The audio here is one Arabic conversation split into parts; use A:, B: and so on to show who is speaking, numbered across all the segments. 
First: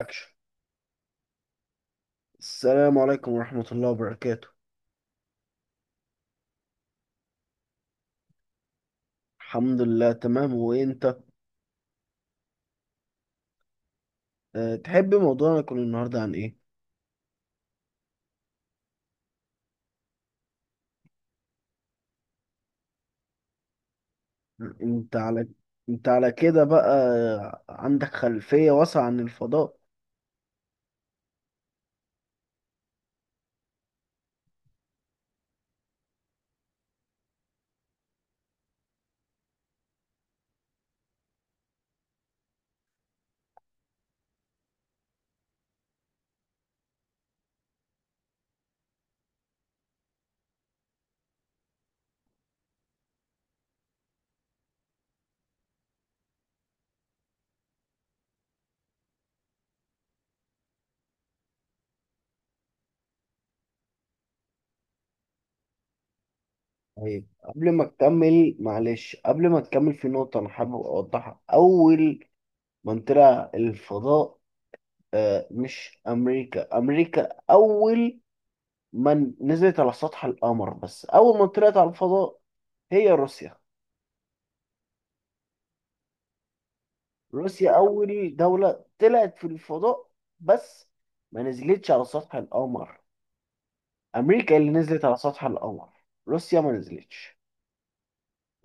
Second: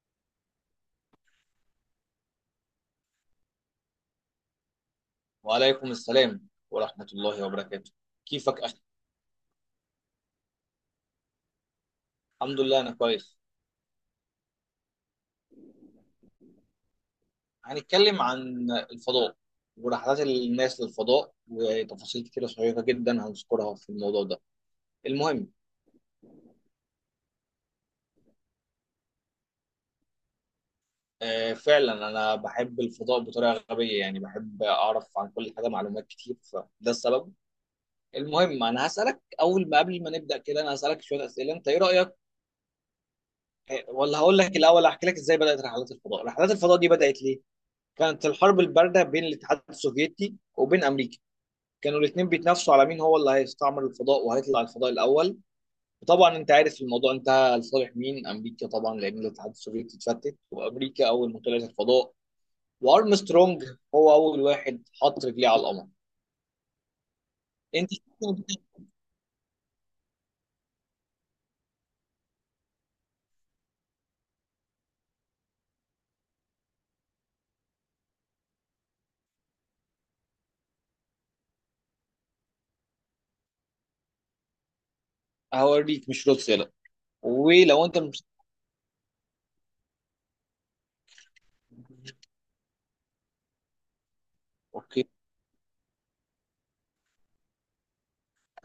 A: أكشن. السلام عليكم ورحمة الله وبركاته.
B: وعليكم السلام ورحمة الله وبركاته، كيفك أخي؟
A: الحمد لله تمام، وانت؟
B: الحمد لله أنا كويس.
A: تحب موضوعنا يكون النهاردة عن ايه؟
B: هنتكلم عن الفضاء ورحلات الناس للفضاء وتفاصيل كتيرة شيقة جدا هنذكرها في الموضوع ده.
A: انت على
B: المهم،
A: انت على كده بقى عندك خلفية واسعة عن الفضاء.
B: آه فعلا أنا بحب الفضاء بطريقة غبية، يعني بحب أعرف عن كل حاجة معلومات كتير، فده السبب. المهم، أنا هسألك أول، ما قبل ما نبدأ كده أنا هسألك شوية أسئلة، أنت إيه رأيك؟ ولا هقول لك الأول أحكي لك إزاي بدأت رحلات الفضاء. رحلات الفضاء دي بدأت ليه؟ كانت الحرب البارده بين الاتحاد السوفيتي وبين امريكا، كانوا الاثنين بيتنافسوا على مين هو اللي هيستعمر الفضاء وهيطلع الفضاء الاول. وطبعا انت عارف الموضوع انتهى لصالح مين، امريكا طبعا، لان الاتحاد السوفيتي اتفتت، وامريكا اول ما طلعت الفضاء وارمسترونج هو اول واحد حط رجليه على القمر.
A: طيب قبل ما
B: انت
A: تكمل، في نقطة أنا حابب أوضحها. أول من طلع الفضاء، آه، مش أمريكا. أمريكا أول من نزلت على سطح القمر، بس أول من طلعت على الفضاء هي روسيا.
B: هوريك مش روسيا لا،
A: روسيا
B: ولو انت مش.
A: أول دولة طلعت في الفضاء، بس ما نزلتش على سطح القمر. أمريكا اللي نزلت
B: اوكي،
A: على سطح القمر، روسيا ما نزلتش.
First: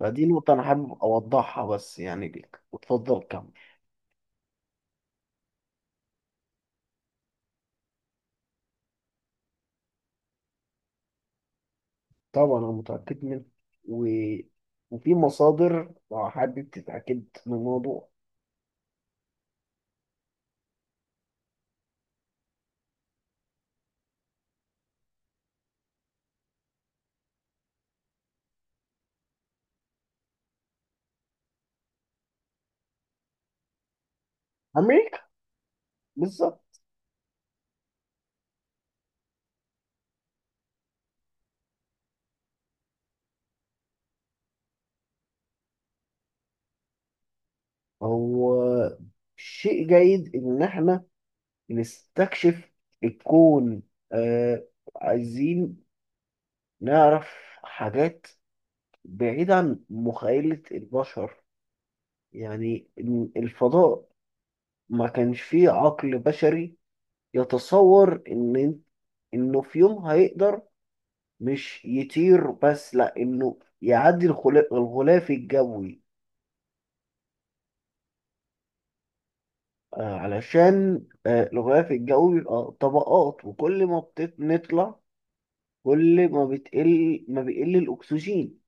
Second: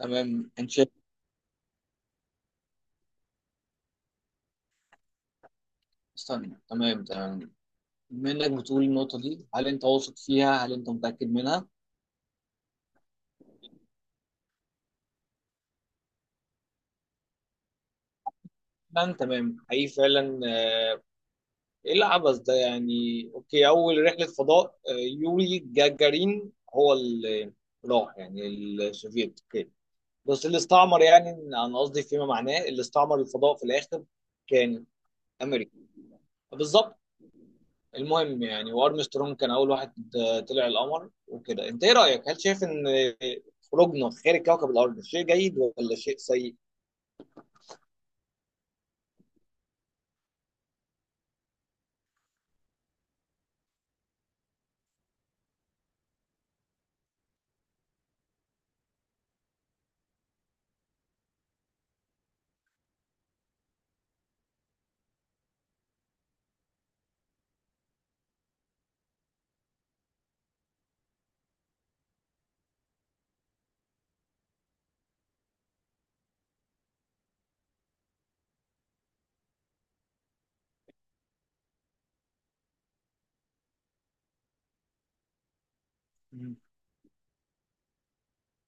A: فدي نقطة أنا
B: انت شايف،
A: حابب أوضحها بس، يعني ليك، وتفضل كمل.
B: استنى، تمام تمام، بما انك بتقول النقطه دي هل انت واثق فيها؟ هل انت متاكد منها؟
A: طبعا أنا متأكد منها، و... وفي مصادر لو حابب تتأكد من الموضوع.
B: تمام تمام، حقيقي فعلا. ايه العبث ده يعني؟ اوكي، اول رحله فضاء يوري جاجارين هو اللي راح، يعني السوفيت. اوكي، بس اللي استعمر، يعني انا قصدي فيما معناه اللي استعمر الفضاء في الاخر كان
A: أمريكا.
B: امريكا.
A: بالظبط.
B: بالظبط. المهم يعني وارمسترونج كان اول واحد طلع القمر وكده. انت ايه رايك، هل شايف ان خروجنا خارج كوكب الارض شيء جيد ولا شيء سيء؟
A: هو شيء جيد إن إحنا نستكشف الكون. آه عايزين نعرف حاجات بعيد عن مخيلة البشر. يعني إن الفضاء ما كانش فيه عقل بشري يتصور إنه في يوم هيقدر مش يطير بس، لأ، إنه يعدي الغلاف الجوي، علشان الغلاف الجوي بيبقى طبقات، وكل ما بنطلع كل ما
B: مم.
A: بتقل ما بيقل الأكسجين.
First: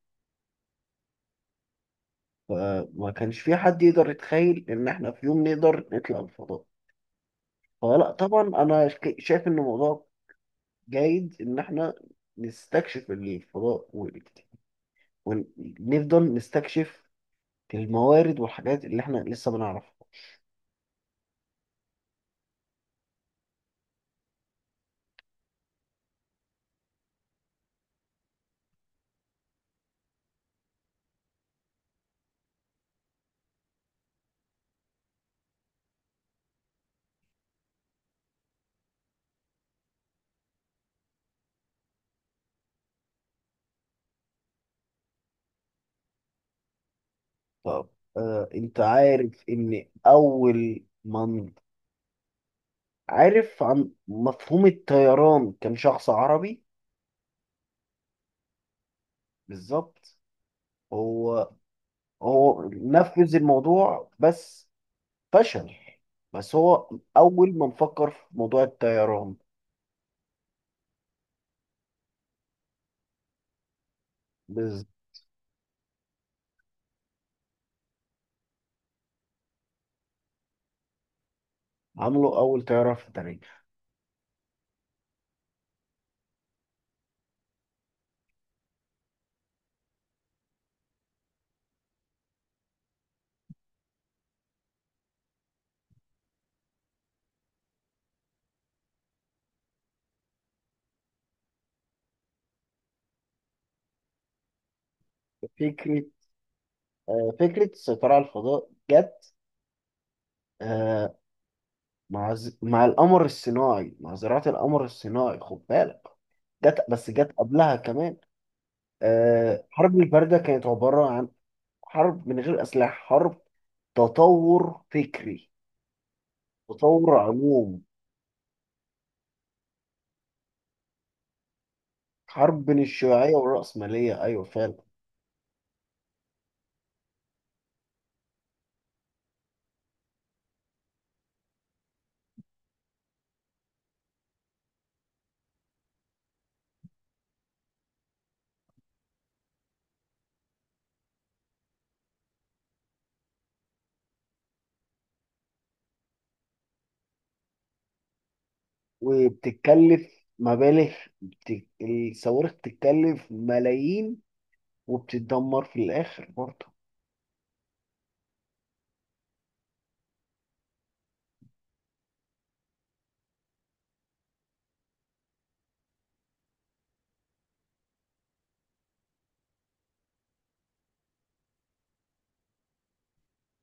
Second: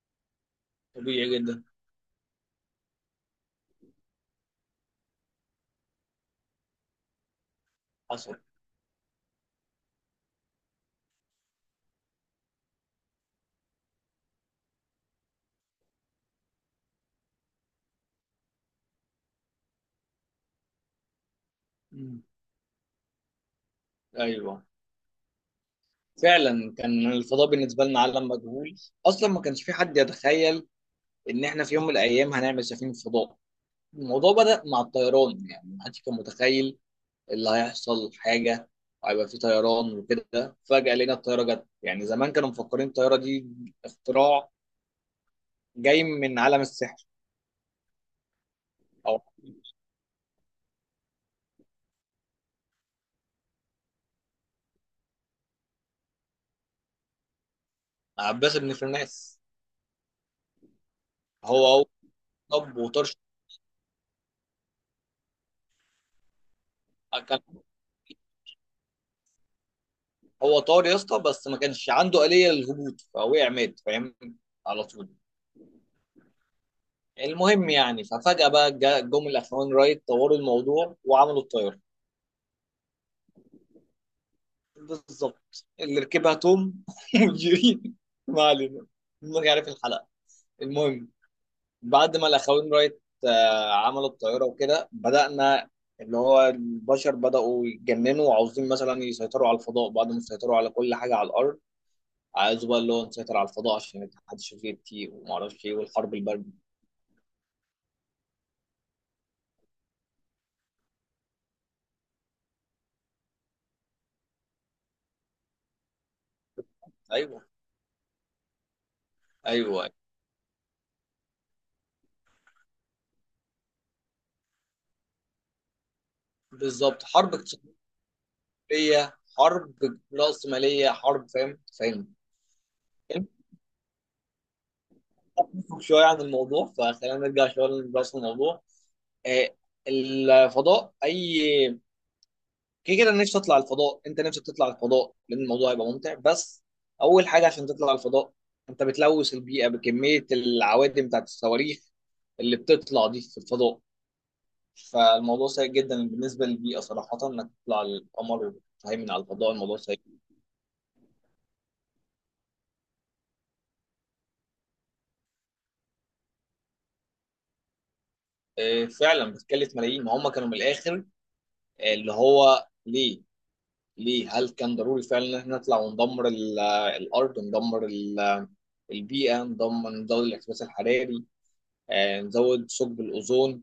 B: طبيعي جدا.
A: فما كانش في حد يقدر يتخيل إن إحنا في يوم نقدر نطلع الفضاء. هو لا
B: حصل.
A: طبعا انا شايف ان الموضوع جيد ان احنا نستكشف الفضاء ونفضل نستكشف الموارد والحاجات اللي احنا لسه بنعرفها.
B: مم. ايوه، فعلا كان الفضاء بالنسبة لنا عالم مجهول. أصلا ما كانش في حد يتخيل إن إحنا في يوم من الأيام هنعمل سفينة فضاء. الموضوع بدأ مع الطيران، يعني ما حدش كان متخيل اللي هيحصل، حاجة هيبقى في طيران وكده. فجأة لقينا الطيارة جت، يعني زمان كانوا مفكرين الطيارة دي اختراع جاي من عالم السحر.
A: طب، انت
B: أو
A: عارف ان اول من عارف عن مفهوم الطيران كان شخص عربي؟
B: عباس بن فرناس.
A: بالظبط. هو
B: هو، طب
A: هو
B: وطرش،
A: نفذ الموضوع، بس فشل. بس هو
B: كان
A: اول من فكر في موضوع الطيران.
B: هو طار يا اسطى بس ما كانش عنده آلية للهبوط فوقع مات، فاهم، على
A: بالظبط،
B: طول. المهم يعني ففجأة بقى جم الأخوان رايت طوروا الموضوع وعملوا الطيارة.
A: عملوا اول طياره في التاريخ.
B: بالظبط، اللي ركبها توم وجيري. ما علينا، ما يعرف الحلقة. المهم، بعد ما الأخوان رايت عملوا الطيارة وكده بدأنا، اللي هو البشر بدأوا يتجننوا وعاوزين مثلا يسيطروا على الفضاء بعد ما سيطروا على كل حاجة على الأرض. عايزوا بقى اللي هو نسيطر على الفضاء عشان الاتحاد السوفيتي وما اعرفش ايه
A: فكرة
B: والحرب الباردة.
A: فكرة السيطرة على الفضاء جت، آه، مع القمر الصناعي، مع زراعة القمر الصناعي، خد بالك. جت، بس جت
B: ايوه،
A: قبلها كمان.
B: ايوه،
A: حرب الباردة كانت عبارة عن حرب من غير أسلحة، حرب تطور فكري،
B: بالظبط.
A: تطور
B: حرب
A: عموم.
B: ليا، حرب رأسمالية، حرب، فاهم فاهم.
A: حرب بين
B: انت
A: الشيوعية والرأسمالية، أيوة فعلا.
B: تفهم شوية عن الموضوع، فخلينا نرجع شوية لرأس الموضوع. آه، الفضاء أي كده كده. أنا نفسي أطلع الفضاء، أنت نفسك تطلع الفضاء، لأن الموضوع هيبقى ممتع. بس أول حاجة عشان تطلع الفضاء أنت بتلوث البيئة بكمية العوادم بتاعت الصواريخ اللي بتطلع دي في الفضاء. فالموضوع سيء جدا بالنسبة للبيئة صراحة، إنك تطلع القمر وتهيمن على الفضاء، الموضوع سيء.
A: وبتتكلف مبالغ، الصواريخ بتتكلف ملايين، وبتتدمر في الآخر برضه.
B: فعلا بتكلف ملايين. ما هم كانوا من الآخر اللي هو ليه؟ ليه، هل كان ضروري فعلا ان احنا نطلع وندمر الارض، وندمر البيئه، ندمر، نزود الاحتباس الحراري، نزود ثقب الاوزون؟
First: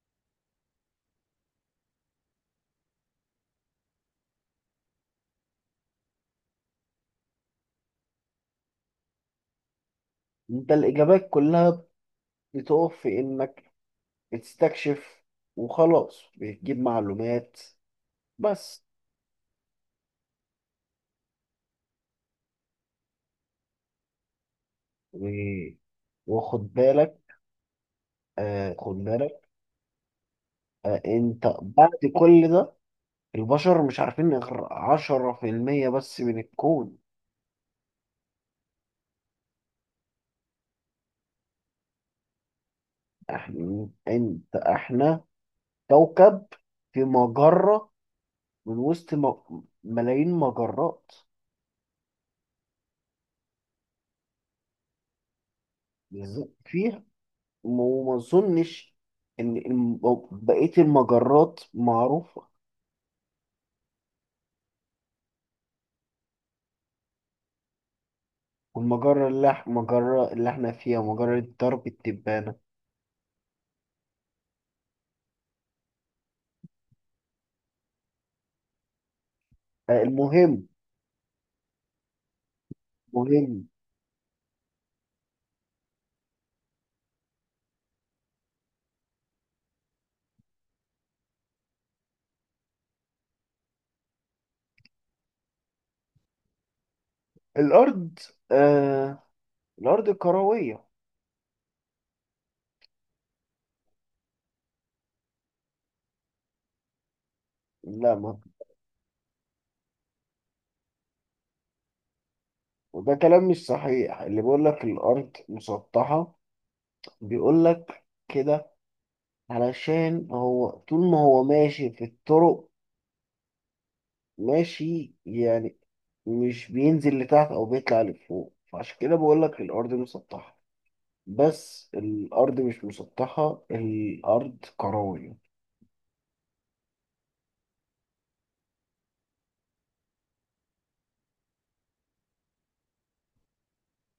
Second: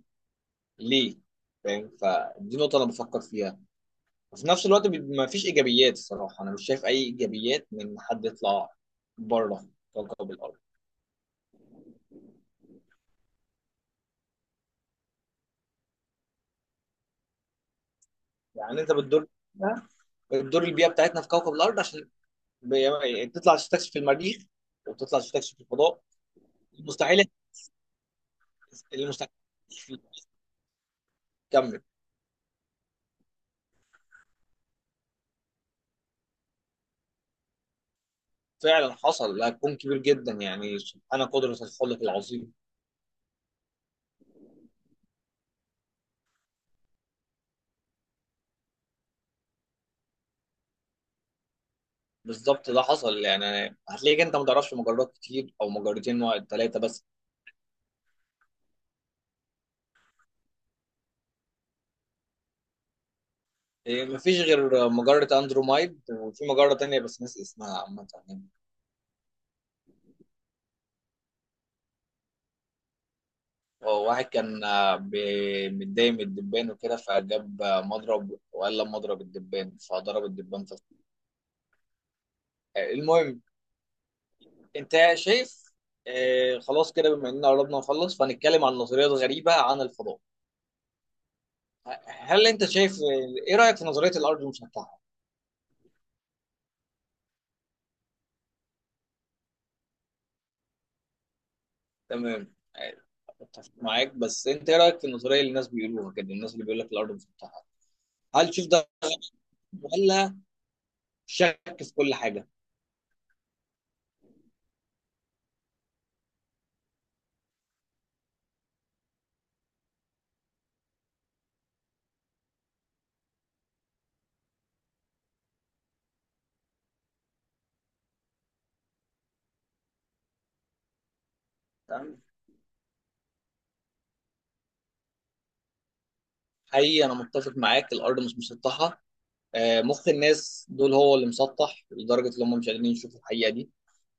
B: ليه؟ فاهم، فدي نقطه انا بفكر فيها. وفي نفس الوقت ما فيش ايجابيات الصراحه، انا مش شايف اي ايجابيات من حد يطلع بره كوكب الارض.
A: انت الإجابات كلها بتقف في إنك بتستكشف وخلاص، بتجيب معلومات
B: يعني
A: بس.
B: انت بتدور البيئه بتاعتنا في كوكب الارض عشان يعني تطلع تستكشف المريخ وتطلع
A: و...
B: تستكشف الفضاء.
A: وخد بالك،
B: المستحيل،
A: آه خد بالك
B: المستحيل.
A: أنت
B: كمل.
A: بعد كل ده البشر مش عارفين غير 10% بس من الكون.
B: فعلا حصل ده، هتكون كبير جدا، يعني سبحان قدرة الخلق العظيم.
A: احنا كوكب في مجرة، من وسط ملايين مجرات.
B: بالظبط، ده حصل، يعني هتلاقيك انت ما تعرفش مجرات كتير، او مجرتين، واحد،
A: بالظبط
B: ثلاثة
A: فيها.
B: بس.
A: وما أظنش إن بقية المجرات معروفة.
B: إيه، مفيش غير مجرة اندرومايد وفي مجرة تانية بس ناس اسمها عامة يعني.
A: والمجرة اللي إح- المجرة اللي احنا فيها مجرة درب التبانة.
B: هو واحد كان متضايق من الدبان وكده، فجاب مضرب وقال لما اضرب الدبان، فضرب الدبان
A: المهم
B: في. المهم.
A: مهم
B: انت شايف، خلاص كده، بما اننا قربنا نخلص فهنتكلم عن نظريات غريبة عن الفضاء. هل انت شايف، ايه رايك في نظريه الارض المسطحه؟
A: الأرض، آه الأرض كروية.
B: تمام، اتفق معاك، بس انت ايه رايك في النظريه اللي الناس بيقولوها كده، الناس اللي بيقول لك الارض مسطحه؟
A: لا، ما.
B: هل تشوف ده، ولا شك في كل حاجه؟
A: وده كلام مش صحيح، اللي بيقول لك الأرض مسطحة بيقول لك كده علشان هو طول ما هو ماشي في الطرق، ماشي يعني، مش بينزل لتحت أو بيطلع لفوق، فعشان كده بقول لك الأرض مسطحة. بس
B: تمام،
A: الأرض مش مسطحة، الأرض كروية.
B: حقيقي انا متفق معاك الارض مش مسطحه. مخ الناس دول هو اللي مسطح لدرجه ان هم مش قادرين يشوفوا الحقيقه دي،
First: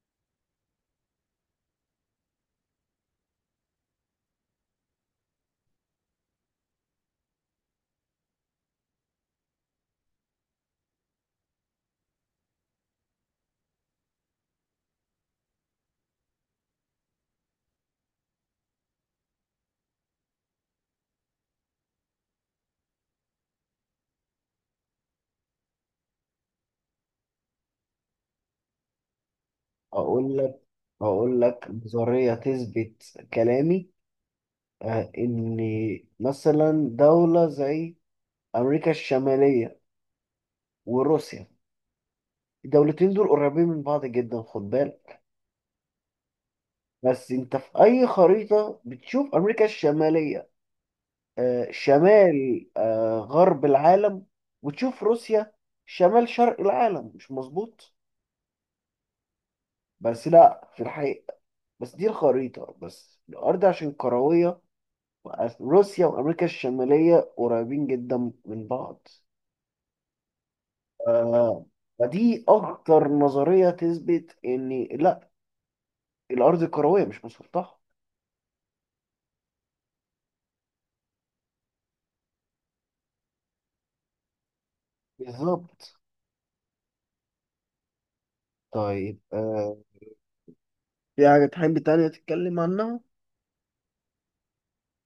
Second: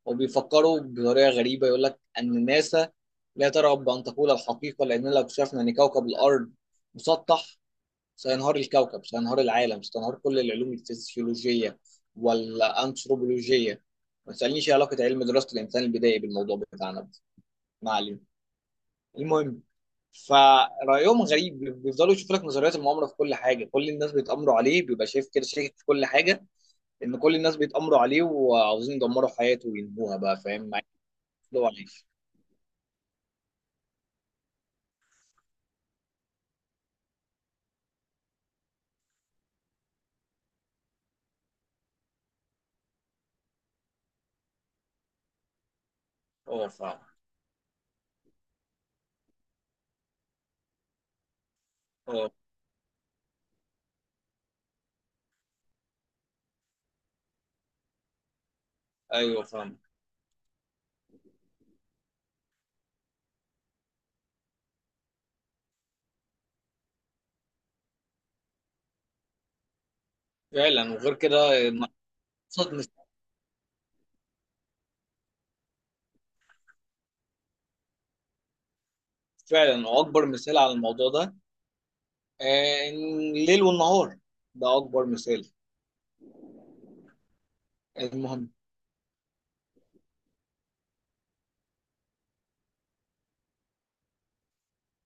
B: وبيفكروا بطريقه غريبه. يقول لك ان ناسا لا ترغب بان تقول الحقيقه لان لو اكتشفنا ان كوكب الارض مسطح سينهار الكوكب، سينهار العالم، سينهار كل العلوم الفسيولوجية والأنثروبولوجية. ما تسألنيش إيه علاقة علم دراسة الإنسان البدائي بالموضوع بتاعنا ده، ما علينا. المهم، فرأيهم غريب، بيفضلوا يشوفوا لك نظريات المؤامرة في كل حاجة، كل الناس بيتآمروا عليه، بيبقى شايف كده شاكك في كل حاجة، إن كل الناس بيتآمروا عليه وعاوزين يدمروا حياته وينهوها بقى،
A: أقول
B: فاهم، مع
A: هقول
B: إنه
A: لك
B: عليه.
A: نظرية تثبت كلامي. إن مثلا دولة زي أمريكا الشمالية وروسيا، الدولتين دول قريبين من بعض جدا، خد بالك.
B: أه فاهم.
A: بس أنت في أي خريطة بتشوف أمريكا الشمالية
B: أه.
A: شمال غرب العالم، وتشوف روسيا شمال شرق العالم، مش مظبوط؟
B: أيوه فاهم.
A: بس لا، في الحقيقة، بس دي الخريطة بس، الأرض عشان كروية، روسيا وأمريكا الشمالية قريبين جدا من بعض.
B: فعلا، وغير كده
A: آه، فدي
B: أبسط مثال.
A: أكتر نظرية تثبت إن، لأ، الأرض كروية مش مسطحة.
B: فعلا، وأكبر مثال على الموضوع ده الليل والنهار، ده أكبر مثال.
A: بالظبط.
B: المهم،
A: طيب، في حاجة تحب تانية تتكلم عنها؟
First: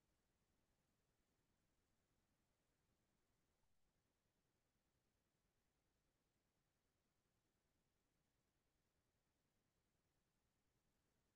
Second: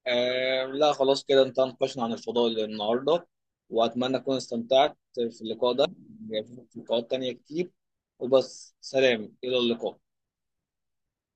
B: لا خلاص كده، انت ناقشنا عن الفضاء النهاردة، وأتمنى أكون استمتعت في اللقاء ده. يعني في لقاءات تانية كتير، وبس سلام، إلى اللقاء.